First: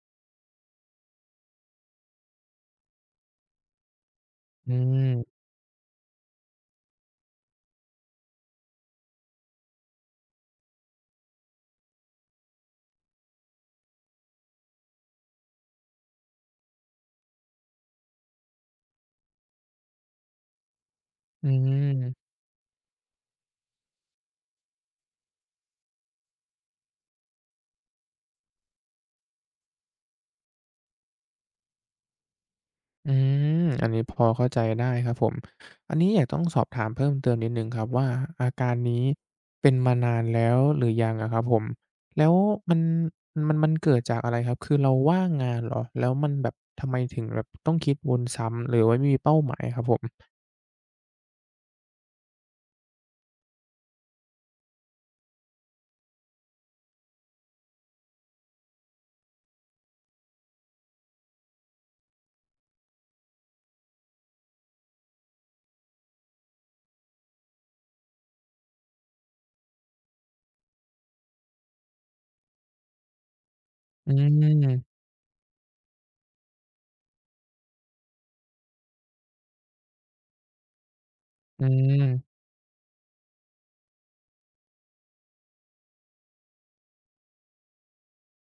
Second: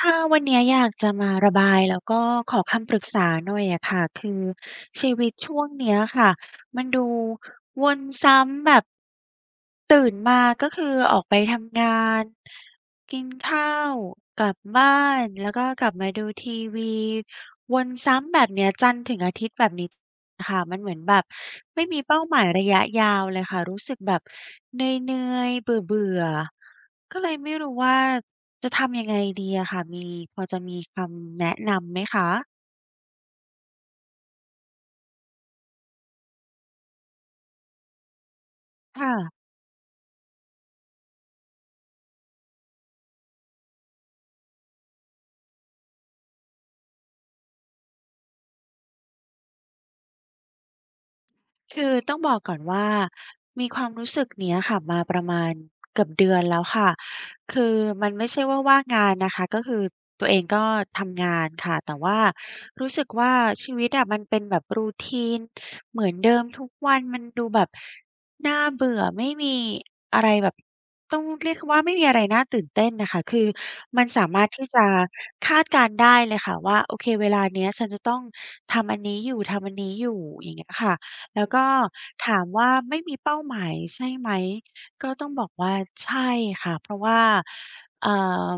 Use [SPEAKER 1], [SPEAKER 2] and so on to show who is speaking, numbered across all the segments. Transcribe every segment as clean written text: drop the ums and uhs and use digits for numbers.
[SPEAKER 1] ค่ะวันเนี้ยอยากจะมาระบายแล้วก็ขอคำปรึกษาหน่อยอะค่ะคือ
[SPEAKER 2] อื
[SPEAKER 1] ชีวิต
[SPEAKER 2] ม
[SPEAKER 1] ช่วงเนี้ยค่ะมันดูวนซ้ำแบบตื่นมาก็คือออกไปทำงาน กินข้าวกลับบ้านแล้วก็กลับมาดูทีวีวนซ้ำแบบเนี้ยจันทร์ถึงอาทิตย์แบบนี้ค่ะมันเหมือนแบบ
[SPEAKER 2] อื
[SPEAKER 1] ไม่มีเป้า
[SPEAKER 2] ม
[SPEAKER 1] หมายระยะยาวเลยค่ะรู้สึกแบบเหนื่อยๆเบื่อๆก็เลยไม่รู้ว่าจะทำยังไงดีอะค่ะพอจะมีคำแนะนำไหมคะ
[SPEAKER 2] อืมอันนี้พอเข้าใจได้ครับผม อันนี้อยากต้องสอบถามเพิ่มเติมนิดหนึ่งครับว่าอาการนี้
[SPEAKER 1] ค่ะ
[SPEAKER 2] เป็นมานานแล้วหรือยังอะครับผมแล้วมันมันเกิดจากอะไรครับคือเราว่างงานเหรอแล้วมันแบบทำไมถึงแบบต้องคิดวนซ้ำหรือว่าไม่มีเป้าหมายครับผม
[SPEAKER 1] คือต้องบอกก่อนว่ามีความรู้สึกเนี้ยค่ะมาประมาณเกือบเดือนแล้วค่ะคือมันไม่ใช่ว่าว่างงานนะคะก็คือตัวเองก็ทำงานค่ะแต่ว่ารู้สึกว่าชีวิตอะมันเป็นแบบรูทีนเหมือนเดิมทุกวันมันดูแบบน่าเบื่อไม่มีอะไรแบบต้องเรียกว่าไม่มีอะไรน่าตื่นเต้นน่ะค่ะคือมัน
[SPEAKER 2] อื
[SPEAKER 1] สามารถ
[SPEAKER 2] ม
[SPEAKER 1] ที่จะคาดการณ์ได้เลยค่ะว่าโอเคเวลาเนี้ยฉันจะต้องทำอันนี้อยู่ทำอันนี้อยู่อย่างเงี้ยค่ะ แล้ว
[SPEAKER 2] อื
[SPEAKER 1] ก็
[SPEAKER 2] ม
[SPEAKER 1] ถามว่าไม่มีเป้าหมายใช่ไหมก็ต้องบอกว่าใช่ค่ะเพราะว่าเอ่อ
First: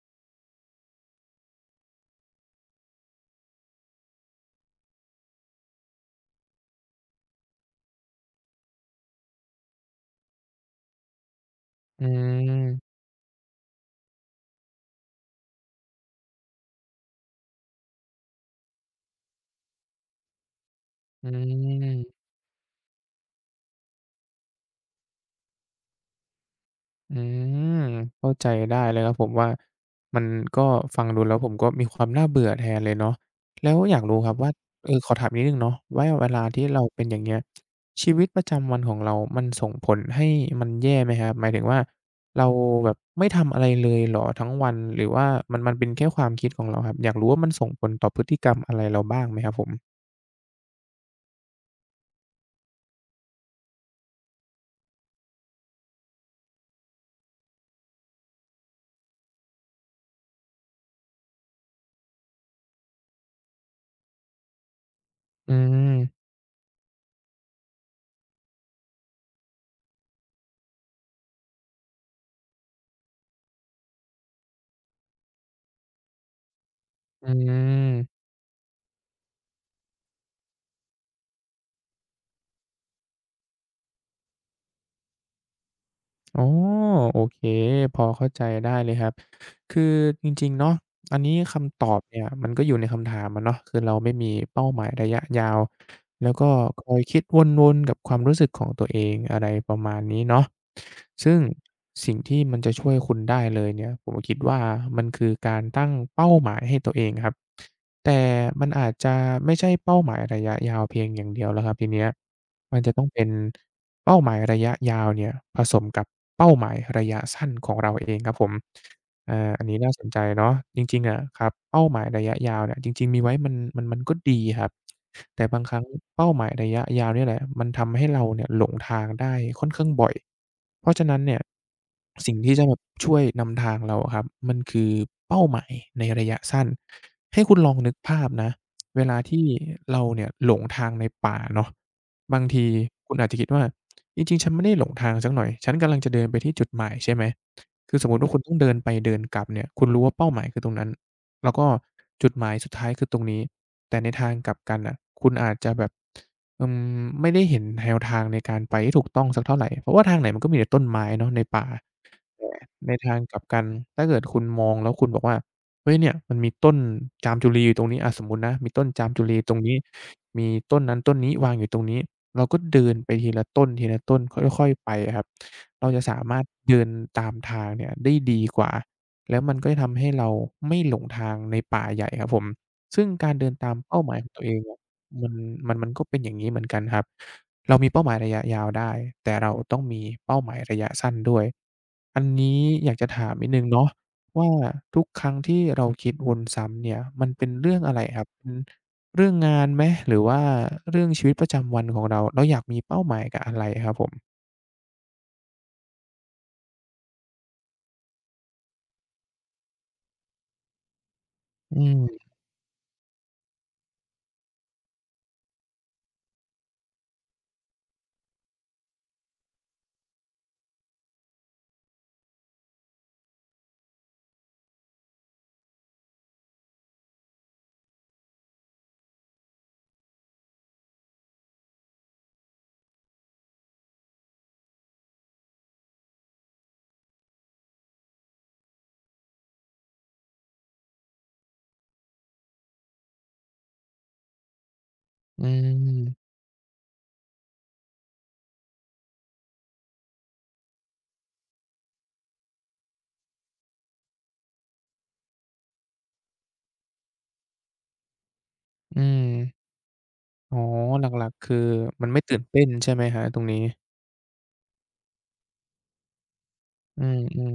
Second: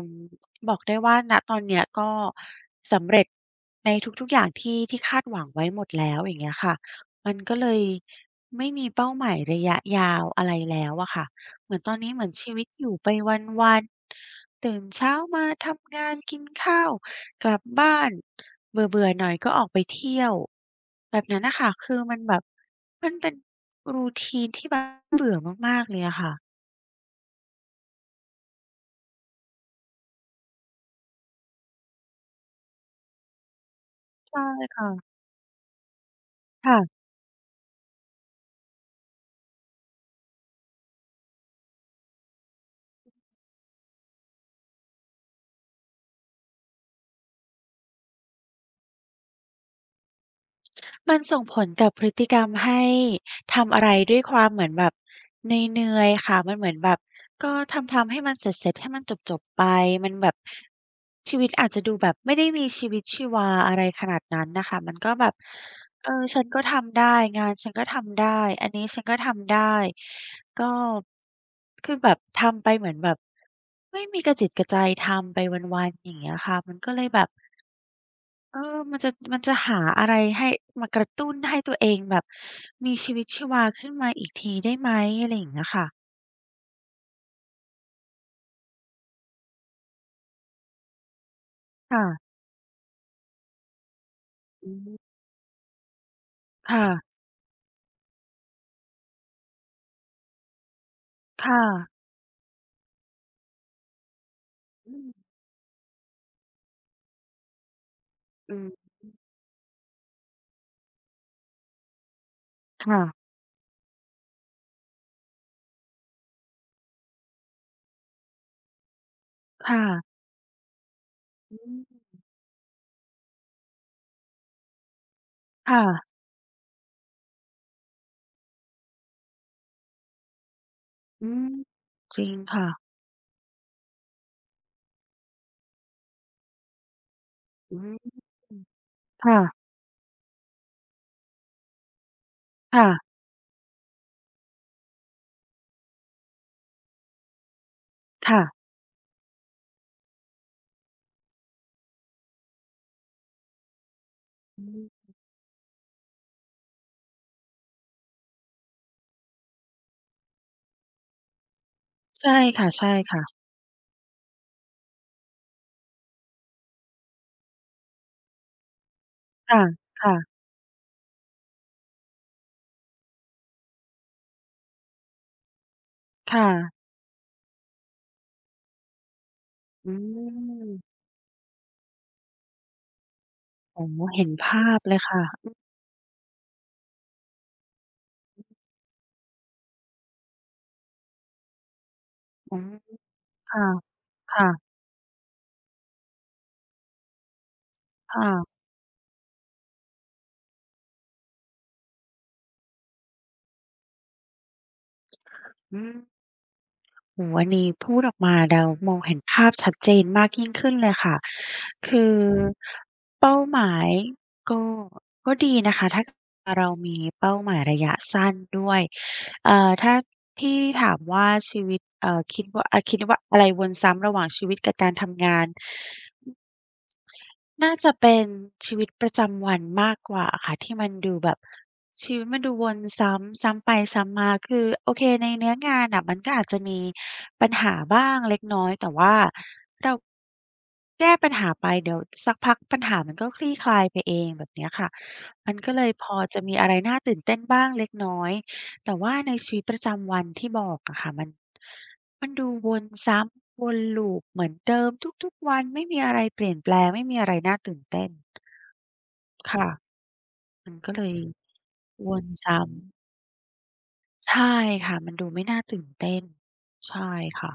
[SPEAKER 1] บอกได้ว่าณตอนเนี้ยก็สำเร็จในทุกๆอย่างที่คาดหวังไว้หมดแล้วอย่างเงี้ยค่ะมันก็เลยไม่มีเป้าหมายระยะยาวอะไรแล้วอะค่ะเหมือนตอน
[SPEAKER 2] อื
[SPEAKER 1] นี้เหมือนชีวิตอยู่
[SPEAKER 2] ม
[SPEAKER 1] ไปวันๆตื่นเช้ามาทำงานกินข้าว กลับบ้านเบื่อๆหน่อยก็ออกไปเที่ยวแบบ
[SPEAKER 2] อื
[SPEAKER 1] นั้นน่ะค่ะคือมั
[SPEAKER 2] ม
[SPEAKER 1] นแบบมันเป็น routine ที่แบบเบื่อมากๆเลยอะค่ะ
[SPEAKER 2] อืมเข้าใจได้เลยครับผมว่ามันก็ฟังดูแล้วผมก็มีความน่าเบื่อแทนเลยเนาะแล้วอยากรู้ครับ
[SPEAKER 1] ใช่
[SPEAKER 2] ว่าเออข
[SPEAKER 1] ค่ะ
[SPEAKER 2] อถามนิดหนึ่งเนาะว่าเวลาที่เรา
[SPEAKER 1] ค่ะ
[SPEAKER 2] เป็นอย่างเงี้ยชีวิตประจำวันของเรามันส่งผลให้มันแย่ไหมครับหมายถึงว่าเราแบบไม่ทำอะไรเลยเหรอทั้งวันหรือว่ามันเป็นแค่ความคิดของเราครับอยากรู้ว่ามันส่งผลต่อพฤติกรรมอะไรเราบ้างไหมครับผม
[SPEAKER 1] มันส่งผลกับพฤติกรรมให้ทำอะไรด้วยความเหมือนแบบเหนื่อยๆค่ะมันเหมือนแบบก็ทำๆให้มันเสร็จๆให้มันจบๆไปมันแบบชีวิตอาจจะดูแบบไม่ได้มีชีวิตชีวาอะไรขนาดนั้นนะคะมันก็แบบ
[SPEAKER 2] อื
[SPEAKER 1] เออ
[SPEAKER 2] ม
[SPEAKER 1] ฉันก็ทำได้งานฉันก็ทำได้อันนี้ฉันก็ทำได้ก็คือแบบทำไปเหมือนแบบไม่มีกระจิตกระใจทำไปวันๆอย่างเงี้ยค่ะมันก็เลยแบ
[SPEAKER 2] อื
[SPEAKER 1] บ
[SPEAKER 2] ม
[SPEAKER 1] เออมันจะมันจะหาอะไรให้มากระตุ้นให้ตัวเองแบบมีชีวิตชีวาขึ้นมาอีกทีได้ไหมอะไรอย่างเงี้ยค่ะ
[SPEAKER 2] อ๋อโอเคพอเข้าใจได้เลยครับคือจริงๆเนาะอันนี้คำตอบเนี่ย
[SPEAKER 1] ค่ะ
[SPEAKER 2] มันก็อยู่ในคำถามอะเนาะคือเราไม่มีเป้า
[SPEAKER 1] อื
[SPEAKER 2] หมาย
[SPEAKER 1] ม
[SPEAKER 2] ระยะยาวแล้วก็ค
[SPEAKER 1] ค่ะ
[SPEAKER 2] อยคิดวนๆกับความรู้สึกของตัวเองอะไรประมาณนี้เนาะซึ่ง
[SPEAKER 1] ค่ะ
[SPEAKER 2] สิ่งที่มันจะช่วยคุณได้เลยเนี่ยผมคิดว่า
[SPEAKER 1] อื
[SPEAKER 2] มันคื
[SPEAKER 1] ม
[SPEAKER 2] อการตั้งเป้าหมายให้ตัวเองครับแต่
[SPEAKER 1] อื
[SPEAKER 2] มันอา
[SPEAKER 1] ม
[SPEAKER 2] จจะไม่ใช่เป้าหมายระยะยาวเพียงอย่างเดียวแล้วครับทีเนี้ยมันจะต้องเป็น
[SPEAKER 1] ค่ะ
[SPEAKER 2] เป้าหมายระยะยาวเนี่ยผสมกับเป้าหมายระยะสั้นของเราเองครับผมอาอันนี้
[SPEAKER 1] ค่ะ
[SPEAKER 2] น่าสนใจเนาะจริงๆอะครับ
[SPEAKER 1] อื
[SPEAKER 2] เป้าหมาย
[SPEAKER 1] ม
[SPEAKER 2] ระยะยาวเนี่ยจริงๆมีไว้มันก็ดีครับ แต่บางครั้ง
[SPEAKER 1] ค่ะ
[SPEAKER 2] เป้าหมายระยะยาวเนี่ยแหละมันทำให้เราเนี่ยหลงทางได้ค่อนข้างบ่อย เพราะฉะนั้น
[SPEAKER 1] อื
[SPEAKER 2] เนี่ย
[SPEAKER 1] มจริ
[SPEAKER 2] สิ่
[SPEAKER 1] ง
[SPEAKER 2] งที่จะ
[SPEAKER 1] ค่ะ
[SPEAKER 2] แบบช่วยนำทางเราอะครับมันคือเป้าหมายในระยะสั้นให้คุณลอ
[SPEAKER 1] อื
[SPEAKER 2] งนึก
[SPEAKER 1] ม
[SPEAKER 2] ภาพนะเวลา
[SPEAKER 1] ค่ะ
[SPEAKER 2] ที่เราเนี่ยหลงทางในป่าเนาะ บางที
[SPEAKER 1] ค่ะ
[SPEAKER 2] คุณอาจจะคิดว่าจริงๆฉันไม่ได้หลงทางสักหน่อยฉันกำลังจะเดินไปที่จุดหมายใช่ไหมคือสมมุติว่าคุ
[SPEAKER 1] ค่ะ
[SPEAKER 2] ณต้องเดินไปเดินกลับเนี่ยคุณรู้ว่าเป้าหมายคือตรงนั้นแล้วก็จุดหมายสุดท้ายคือตรงนี้ แต่ในทางกลับ
[SPEAKER 1] อื
[SPEAKER 2] กันน่ะ
[SPEAKER 1] ม
[SPEAKER 2] คุณอาจจะแบบอืไม่ได้เห็นแนวทางในการไปที่ถูกต้องสักเท่าไรเพราะว่าทางไหนมันก็มีแต่ต้นไม้เนาะในป่า
[SPEAKER 1] ใช่
[SPEAKER 2] แต่
[SPEAKER 1] ค่ะใช่
[SPEAKER 2] ในทาง
[SPEAKER 1] ค่ะ
[SPEAKER 2] กลับกันถ้าเกิดคุณมองแล้วคุณบอกว่าเฮ้ยเนี่ยมันมีต้นจามจุรีอยู่ตรงนี้อะสมมุตินะมีต้นจามจุรีตรง
[SPEAKER 1] ค่ะ
[SPEAKER 2] นี้
[SPEAKER 1] ค่ะ
[SPEAKER 2] มีต้นนั้นต้นนี้วางอยู่ตรงนี้เราก็เดินไปทีละต้นทีละต้นค่อยๆไปอะครับเราจะสามารถ
[SPEAKER 1] ค่ะ
[SPEAKER 2] เดินตามทางเนี่ยได้ดีกว่าแล้วมันก็จะ
[SPEAKER 1] อื
[SPEAKER 2] ทำให้เราไม่หล
[SPEAKER 1] ม
[SPEAKER 2] งทางในป่าใหญ่ครับผมซึ่งการเดินตาม
[SPEAKER 1] โอ้
[SPEAKER 2] เป้า
[SPEAKER 1] โฮ
[SPEAKER 2] หมายข
[SPEAKER 1] เห็
[SPEAKER 2] อ
[SPEAKER 1] น
[SPEAKER 2] งตัวเอง
[SPEAKER 1] ภา
[SPEAKER 2] อะ
[SPEAKER 1] พเลยค่ะ
[SPEAKER 2] มันมันก็เป็นอย่างงี้เหมือนกันครับ เรามีเป้าหมายระยะยาวได้แต่เราต้องมีเป้าหมายระยะสั้นด้วยอัน
[SPEAKER 1] อื
[SPEAKER 2] นี้
[SPEAKER 1] ม
[SPEAKER 2] อยากจะถามนิดห
[SPEAKER 1] ค่ะ
[SPEAKER 2] นึ่งเนาะว่า
[SPEAKER 1] ค่ะ
[SPEAKER 2] ทุกครั้งที่เราคิดวนซ้ำเนี่ยมันเป็นเรื่องอะไรครับเป็น
[SPEAKER 1] ค่ะ
[SPEAKER 2] เรื่องงานไหมหรือว่าเรื่องชีวิตประจำวันของเราเราอยากมีเป้าหมายกับอะไรครับผม
[SPEAKER 1] อืม โอ้โฮอันนี้พูดออกมาแล้วมองเห็นภาพชัดเจนมากยิ่งขึ้นเลยค่ะ
[SPEAKER 2] อืม
[SPEAKER 1] คือเป้าหมายก็ก็ดีนะคะถ้าเรามีเป้าหมายระยะสั้นด้วยถ้าที่ถามว่าชีวิตคิดว่าอะไรวนซ้ำระหว่างชีวิตกับการทำงาน น่าจะเป็นชีวิตประจำวันมากกว่าค่ะที่มันดูแบบชีวิตมันดูวนซ้ำซ้ำไปซ้ำมาคือโอเคในเนื้องานน่ะมันก็อาจจะมีปัญหาบ้างเล็กน้อยแต่ว่าเราแก้ปัญหาไปเดี๋ยวสักพักปัญหามันก็คลี่คลายไปเองแบบเนี้ยค่ะ
[SPEAKER 2] อื
[SPEAKER 1] มันก็เลยพอ
[SPEAKER 2] ม
[SPEAKER 1] จะมีอะไรน่าตื่นเต้นบ้างเล็กน้อย แต่ว่าในชีวิตประจำวันที่บอกอะค่ะมันดูวนซ้ำวน loop เหมือนเดิมทุกๆวันไม่มีอะไรเปลี่ยนแปลงไม่มีอะไรน่าตื่นเต้น
[SPEAKER 2] อืม
[SPEAKER 1] ค่ะ
[SPEAKER 2] อ๋อ
[SPEAKER 1] มันก็เล
[SPEAKER 2] ห
[SPEAKER 1] ย
[SPEAKER 2] ลักๆคือมั
[SPEAKER 1] ว
[SPEAKER 2] นไม่
[SPEAKER 1] น
[SPEAKER 2] ตื่นเต้น
[SPEAKER 1] ซ้ำ
[SPEAKER 2] ใช่ไหมครับตรงนี้
[SPEAKER 1] ใช่ค่ะมันดูไม่น่าตื่นเต้น
[SPEAKER 2] อื
[SPEAKER 1] ใช่ค่ะ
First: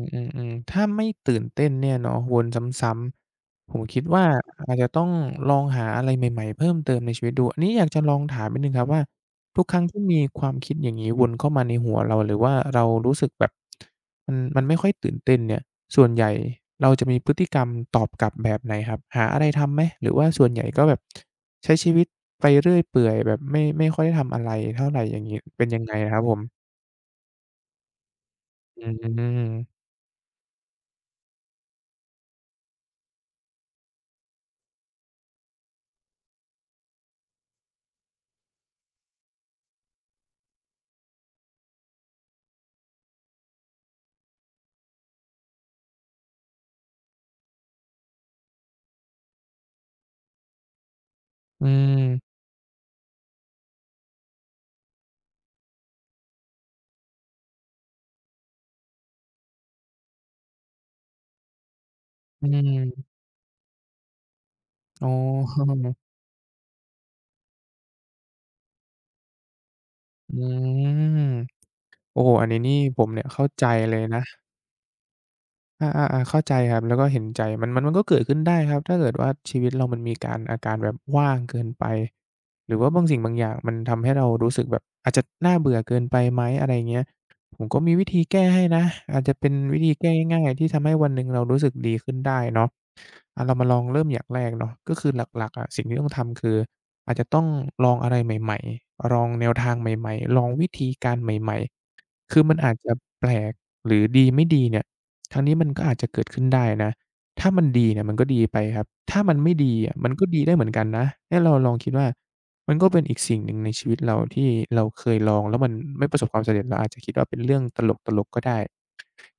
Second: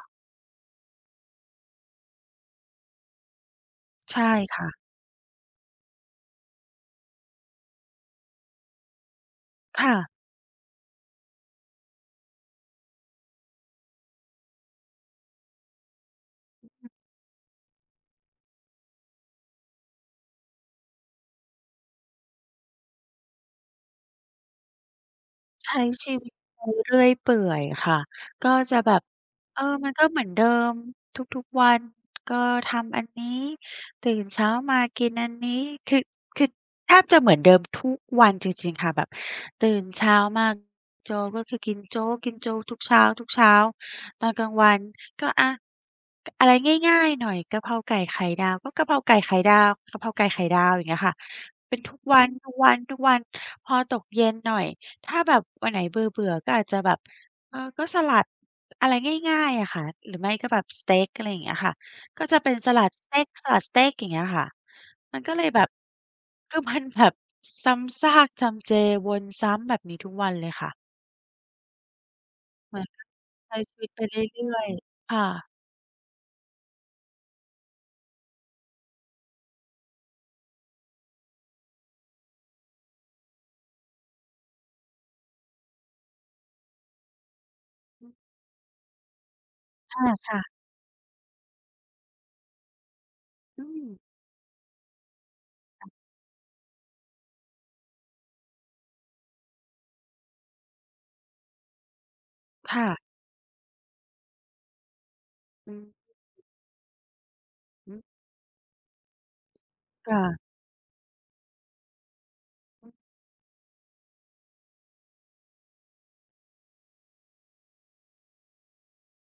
[SPEAKER 2] มๆๆๆถ้าไม่ตื่นเต้นเนี่ยเนาะวนซ้ำๆผมคิด
[SPEAKER 1] ใช่
[SPEAKER 2] ว่าอาจ
[SPEAKER 1] ค่ะ
[SPEAKER 2] จะต้องลองหาอะไรใหม่ๆเพิ่มเติมในชีวิตดูอันนี้อยากจะลองถามนิดหนึ่งครับว่าทุกครั้ง
[SPEAKER 1] ค่ะ
[SPEAKER 2] ที่มีความคิดอย่างงี้วนเข้ามาในหัวเราหรือว่าเรารู้สึกแบบมันไม่ค่อยตื่นเต้นเนี่ยส่วนใหญ่เราจะมีพฤติกรรมตอบกลับแบบไหนครับหาอะไรทำไหมหรือว่าส่วนใหญ่ก็แบบใช้ชีวิตไปเรื่อยเปื่อยแบบไม่ค่อยได้ทำอะไรเท่าไรอย่างงี้เป็นยั
[SPEAKER 1] ใช้
[SPEAKER 2] งไงอะ
[SPEAKER 1] ชี
[SPEAKER 2] ครับ
[SPEAKER 1] วิ
[SPEAKER 2] ผ
[SPEAKER 1] ต
[SPEAKER 2] ม
[SPEAKER 1] ไปเรื่อยเปื่อยค่ะก็จะ
[SPEAKER 2] อื
[SPEAKER 1] แบ
[SPEAKER 2] ม
[SPEAKER 1] บ
[SPEAKER 2] อืม
[SPEAKER 1] เออมันก็เหมือนเดิมทุกๆวันก็ทำอันนี้ตื่นเช้ามากินอันนี้คือคือแทบจะเหมือนเดิมทุกวันจริงๆค่ะแบบตื่นเช้ามาโจ๊กก็คือกินโจ๊กกินโจ๊กทุกเช้าทุกเช้าตอนกลางวันก็อะไรง่ายๆหน่อยกะเพราไก่ไข่ดาวก็กะเพราไก่ไข่ดาวกะเพราไก่ไข่ดาวอย่างเงี้ยค่ะเป็นทุกวันๆๆพอตกเย็นหน่อย ถ้าแบบวันไหนเบื่อๆก็อาจจะแบบเออก็สลัดอะไรง่ายๆอะค่ะหรือไม่ก็แบบสเต็กอะไรอย่างเงี้ยค่ะก็จะ
[SPEAKER 2] อื
[SPEAKER 1] เป็นสลัดส
[SPEAKER 2] ม
[SPEAKER 1] เต็กสลัดสเต็กอย่างเงี้ยค่ะ
[SPEAKER 2] อ๋อ
[SPEAKER 1] มันก็เลยแบบ คือมันแบบซ้ำซากจำเจวนซ้ำแบบนี้ทุกวัน
[SPEAKER 2] อื
[SPEAKER 1] เลยค่ะ
[SPEAKER 2] มโอ้โหอันนี้
[SPEAKER 1] เห
[SPEAKER 2] นี่
[SPEAKER 1] มือน
[SPEAKER 2] ผมเนี่ยเข้า
[SPEAKER 1] ใช้
[SPEAKER 2] ใจ
[SPEAKER 1] ชีวิต
[SPEAKER 2] เล
[SPEAKER 1] ไป
[SPEAKER 2] ย
[SPEAKER 1] เรื
[SPEAKER 2] นะ
[SPEAKER 1] ่อยๆค่ะ
[SPEAKER 2] อาๆๆเข้าใจครับแล้วก็เห็นใจมันก็เกิดขึ้นได้ครับถ้าเกิดว่าชีวิตเรามันมีการอาการแบบว่างเกินไปหรือว่าบางสิ่งบางอย่างมันทำให้เรารู้สึกแบบอาจจะน่าเบื่อเกินไปไหมอะไรอย่างเงี้ยผมก็มีวิ
[SPEAKER 1] อื
[SPEAKER 2] ธี
[SPEAKER 1] ม
[SPEAKER 2] แก้ให้นะอาจจะเป็นวิธีแก้ง่าย
[SPEAKER 1] ค่ะ
[SPEAKER 2] ๆที่ทำให้วันหนึ่งเรารู้สึกดีขึ้นได้เนาะอาเรา
[SPEAKER 1] ๆอื
[SPEAKER 2] มาลอง
[SPEAKER 1] ม
[SPEAKER 2] เริ่มอย่างแรกเนาะก็คือหลักๆอะสิ่งที่ต้องทำคืออาจจะต้องลองอะไรใหม่ๆลองแนวทางใหม่ๆลองวิธีการใหม่ๆคือมันอาจ
[SPEAKER 1] ค่ะ
[SPEAKER 2] จะแปลกหรือดีไม่ดีเนี่ย ครั้งนี้มัน
[SPEAKER 1] อือ
[SPEAKER 2] ก็อาจจะเกิดขึ้นได้นะถ้ามันดี
[SPEAKER 1] ฮึ
[SPEAKER 2] เนี่ยมันก็ดีไปครับ ถ้ามันไม่ดีอะมันก็ดี
[SPEAKER 1] ค่ะ
[SPEAKER 2] ได้เหมือนกันนะให้เราลองคิดว่ามันก็เป็นอีกสิ่งหนึ่งในชีวิตเราที่เราเคยลองแล้วมันไม่ประสบความสำเร็จเราอาจจะคิดว่าเป็นเรื่องตลกๆก็ได้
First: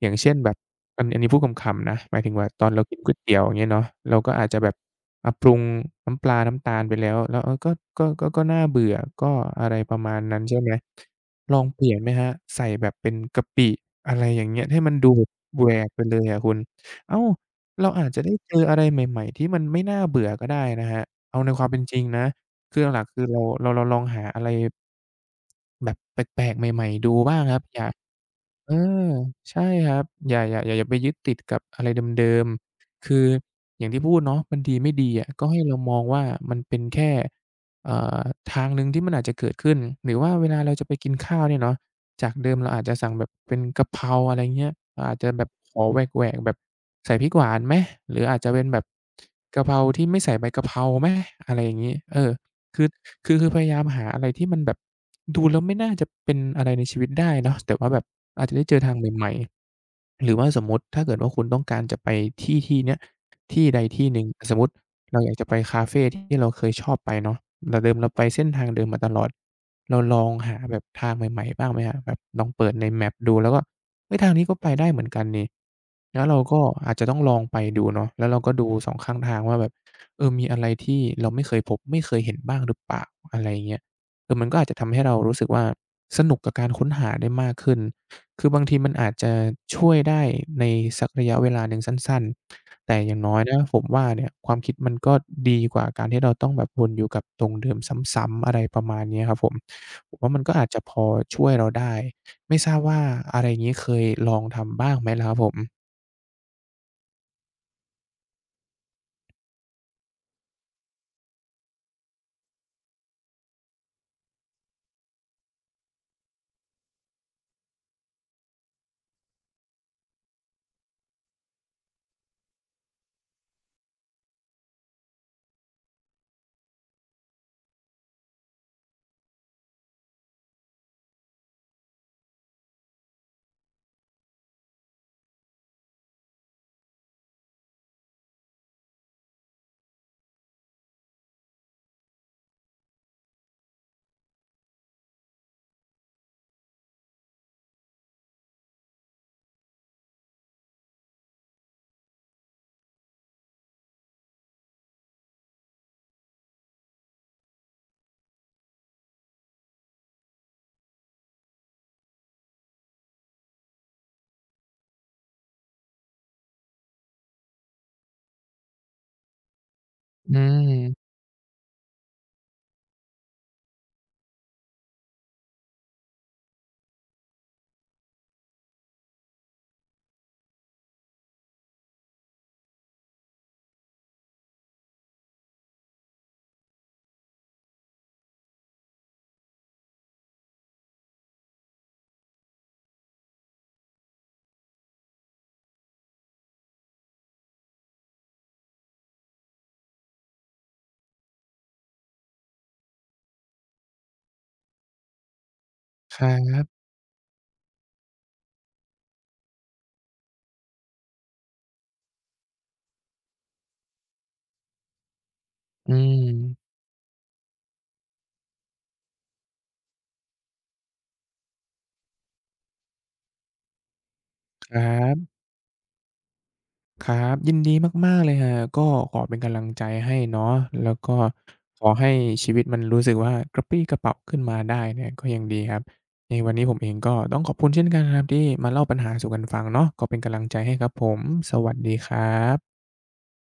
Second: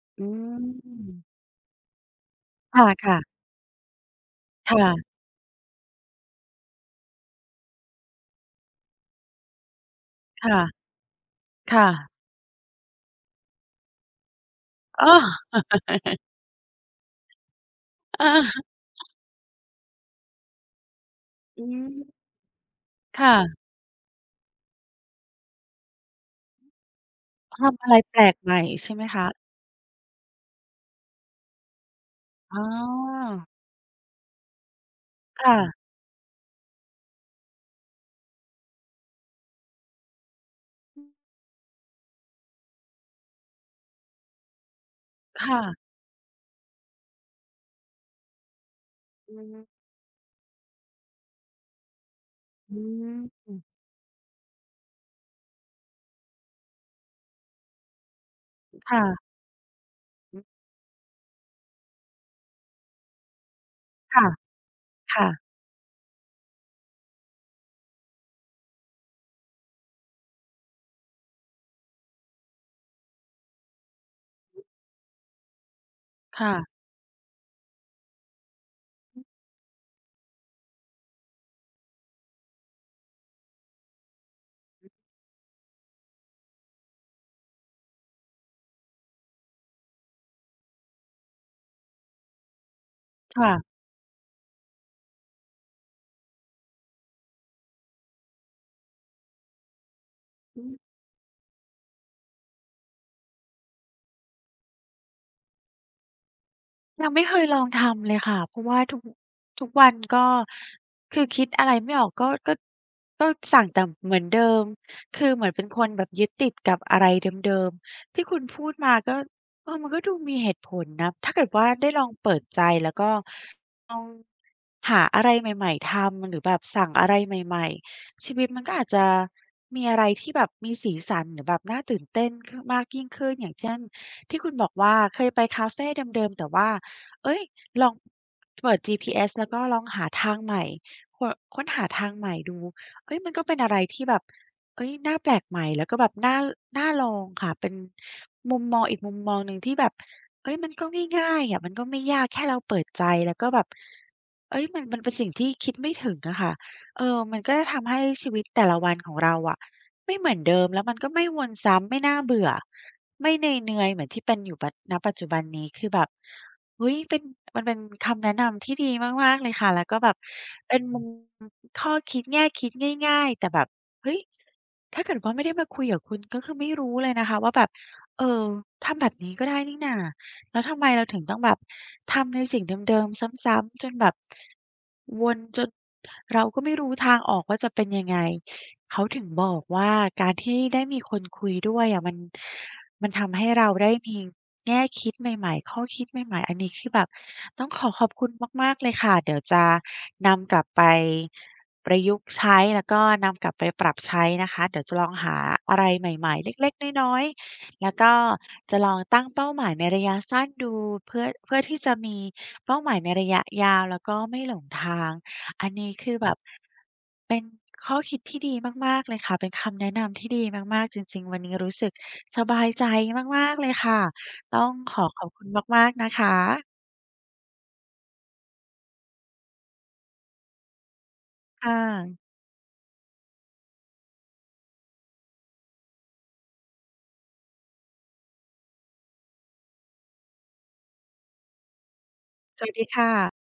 [SPEAKER 2] อย่าง
[SPEAKER 1] อื
[SPEAKER 2] เช่นแบบอันนี้พู
[SPEAKER 1] ม
[SPEAKER 2] ดขำๆนะหมายถึงว่าตอนเรากินก๋วยเตี๋
[SPEAKER 1] ค่ะ
[SPEAKER 2] ยวอย่างเงี้ยเนาะเราก็อาจจะแบ
[SPEAKER 1] ๆ
[SPEAKER 2] บ
[SPEAKER 1] ค่ะ
[SPEAKER 2] อะปรุงน้ำปลาน้ำตาลไปแล้วแล้วเออก็น่าเบื่อก็อะไรประมาณนั้นใช่ไหม
[SPEAKER 1] ค่ะ
[SPEAKER 2] ลองเป
[SPEAKER 1] ค่ะ
[SPEAKER 2] ลี่ยนไหม
[SPEAKER 1] ค่ะ
[SPEAKER 2] ครับใส่แบบเป็นกะปิอะไรอย่างเงี้ยให้มัน
[SPEAKER 1] อ้
[SPEAKER 2] ดูแบบ
[SPEAKER 1] อ
[SPEAKER 2] แหวกไปเลยอะคุณอ้าวเราอาจจะได้เจอ
[SPEAKER 1] เออ
[SPEAKER 2] อะไรใหม่ๆที่มันไม่น่าเบื่อก็ได้นะครับเอาในค
[SPEAKER 1] อื
[SPEAKER 2] วามเป็น
[SPEAKER 1] ม
[SPEAKER 2] จริงนะคือหลักๆคือเรา
[SPEAKER 1] ค่ะ
[SPEAKER 2] เราเราลองหาอะไรแบบแปลกๆใหม่ๆดูบ้างครับอ
[SPEAKER 1] ทำ
[SPEAKER 2] ย่า
[SPEAKER 1] อะไรแปลกใหม่
[SPEAKER 2] เอ
[SPEAKER 1] ใช่ไหม
[SPEAKER 2] อ
[SPEAKER 1] คะ
[SPEAKER 2] ใช่ครับอย่าไปยึดติดกับอะไรเดิม
[SPEAKER 1] อ๋
[SPEAKER 2] ๆคือ
[SPEAKER 1] อ
[SPEAKER 2] อย่างที่พูดเนาะมันดีไม่ดีอะก็ให้เรา
[SPEAKER 1] ค่ะ
[SPEAKER 2] มองว่ามันเป็นแค่เอ่อทางหนึ่งที่มันอาจจะเกิดขึ้นหรือว่าเวลาเราจะไปกินข้าวเนี่ยเนาะจากเดิมเราอาจจะสั่งแบบเป็นกะเพราอะไรเงี้ยเราอาจจะแบบขอ
[SPEAKER 1] ค่ะ
[SPEAKER 2] แหวกๆแบบใส่พริกหวานไหมหรืออาจจะเป็นแบบ
[SPEAKER 1] อื
[SPEAKER 2] กะ
[SPEAKER 1] ม
[SPEAKER 2] เพราที่ไม่ใส่ใบกะเพราไหมอะไรอย่างงี้เออ คือคือ
[SPEAKER 1] อ
[SPEAKER 2] คือพยายามหาอะไรที่มันแบบดูแล้วไม่น่าจะเป็นอะไรในชีวิตได้เนาะแต่ว่าแบบอาจจะได้เจอทางให
[SPEAKER 1] ค่ะ
[SPEAKER 2] ม่ๆหรือว่าสมมุติถ้าเกิดว่าคุณต้องการจะไปที่ที่เนี้ยที่ใดที่หนึ่ง
[SPEAKER 1] ค่ะ
[SPEAKER 2] สมมุติเราอยากจะ
[SPEAKER 1] ค่ะ
[SPEAKER 2] ไปคาเฟที่เราเคยชอบไปเนาะแต่เดิมเราไปเส้นทางเดิมมาตลอดเราลองหาแบบทางใหม่ๆบ้างไหมครับแบบลองเปิดใน Map ดูแล้วก็เฮ้ยทางนี้ก็ไปได้เหมือนกันนี่แล้วเราก็
[SPEAKER 1] ค่ะ
[SPEAKER 2] อาจจะต้องลองไปดูเนาะแล้วเราก็ดูสองข้างทางว่าแบบ เออมีอะไรที่เราไม่เคยพบไม่เคยเห็นบ้างหรือเปล่าอะไรเงี้ยเออมันก็อาจจะทำให้เรารู้สึกว่าสนุกกับการค้นหาได้มากขึ้นคือบางทีมันอาจจะช่วยได้ในสักระยะเวลาหนึ่งสั้นๆ แต่อย่างน้อยนะผ
[SPEAKER 1] ค่ะ
[SPEAKER 2] มว่าเนี่ยความคิดมันก็ดีกว่าการที่เราต้องแบบวนอยู่กับตรงเดิมซ้ำๆอะไรประมาณเนี้ยครับผมผมว่ามันก็อาจจะพอช่วยเราได้ไม่ทราบว่าอะไรอย่างงี้เคยลองทำบ้างไหมล่ะครับผม
[SPEAKER 1] ยังไม่เคยลองทำเลยค่ะ เพราะว่าทุกวันก็คือคิดอะไรไม่ออกก็สั่งแต่เหมือนเดิมคือเหมือนเป็นคนแบบยึดติดกับอะไรเดิมๆที่คุณพูดมาก็เออมันก็ดูมีเหตุผลนะถ้าเกิดว่าได้ลองเปิดใจแล้วก็ลองหาอะไรใหม่ๆทำหรือแบบสั่งอะไรใหม่ๆชีวิตมันก็อาจจะมีอะไรที่แบบมีสีสันหรือแบบน่าตื่นเต้นขมากยิ่งขึ้นอย่างเช่นที่คุณบอกว่าเคยไปคาเฟเดิมๆแต่ว่า เอ้ยลองเปิด GPS แล้วก็ลองหาทางใหม่คค้นหาทางใหม่ดูเฮ้ยมันก็เป็นอะไรที่แบบเฮ้ยน่าแปลกใหม่แล้วก็แบบน่าลองค่ะเป็นมุมมองอีกมุมมองหนึ่งที่แบบเฮ้ยมันก็ง่ายๆอะมันก็ไม่ยากแค่เราเปิดใจแล้วก็แบบเฮ้ยมันเป็นสิ่งที่คิดไม่ถึงอะค่ะเออมันก็จะทำให้ชีวิตแต่ละวันของเราอะ ไม่เหมือนเดิมแล้วมันก็ไม่วนซ้ำไม่น่าเบื่อไม่เนือยๆเหมือนที่เป็นอยู่ปัจจุบันนี้คือแบบเฮ้ยเป็นมันเป็นคำแนะนำที่ดีมากๆเลยค่ะแล้วก็แบบ
[SPEAKER 2] อื
[SPEAKER 1] เป็น
[SPEAKER 2] ม
[SPEAKER 1] ข้อคิดแง่คิดง่ายๆแต่แบบเฮ้ยถ้าเกิดว่าไม่ได้มาคุยกับคุณก็คือไม่รู้เลยนะคะว่าแบบเออทำแบบนี้ก็ได้นี่นาแล้วทำไมเราถึงต้องแบบทำในสิ่งเดิมๆซ้ำๆจนแบบวนจนเราก็ไม่รู้ทางออกว่าจะเป็นยังไง เขาถึงบอกว่าการที่ได้มีคนคุยด้วยอะมันทำให้เราได้มีแง่คิดใหม่ๆข้อคิดใหม่ๆอันนี้คือแบบต้องขอขอบคุณมากๆเลยค่ะเดี๋ยวจะนำกลับไปประยุกต์ใช้แล้วก็นำกลับไปปรับใช้นะคะเดี๋ยวจะลองหาอะไร
[SPEAKER 2] คร
[SPEAKER 1] ใหม่ๆ
[SPEAKER 2] ั
[SPEAKER 1] เล็ก
[SPEAKER 2] บ
[SPEAKER 1] ๆน้อยๆแล้วก็จะลองตั้งเป้าหมายในระยะสั้นดูเพื่อที่จะมีเป้าหมายในระยะยาวแล้วก็ไม่หลงทาง อัน
[SPEAKER 2] อื
[SPEAKER 1] นี้คือแบบ
[SPEAKER 2] ม
[SPEAKER 1] เป็นข้อคิดที่ดีมากๆเลยค่ะเป็นคำแนะนำที่ดีมากๆจริงๆวันนี้รู้สึกสบายใจมากๆเลยค่ะต้อง
[SPEAKER 2] ครั
[SPEAKER 1] ขอขอ
[SPEAKER 2] บ
[SPEAKER 1] บคุณมากๆนะคะ
[SPEAKER 2] ครับยินดีมากๆเลยครับก็ขอเป็นกำลังใจให้เนาะแล้วก็
[SPEAKER 1] ค่ะ
[SPEAKER 2] ขอให้ชีวิตมันรู้สึกว่ากระปรี้กระเปร่าขึ้นมาได้เนี่ยก็ยังดีครับในวันนี้ผมเองก็ต้องขอบคุณเช่นกันครับที่มาเล่าปัญหาสู่กันฟังเนาะก็เป็นกำลังใจให้ครับผมสวัสดีครั
[SPEAKER 1] สวัส
[SPEAKER 2] บ
[SPEAKER 1] ดีค่ะ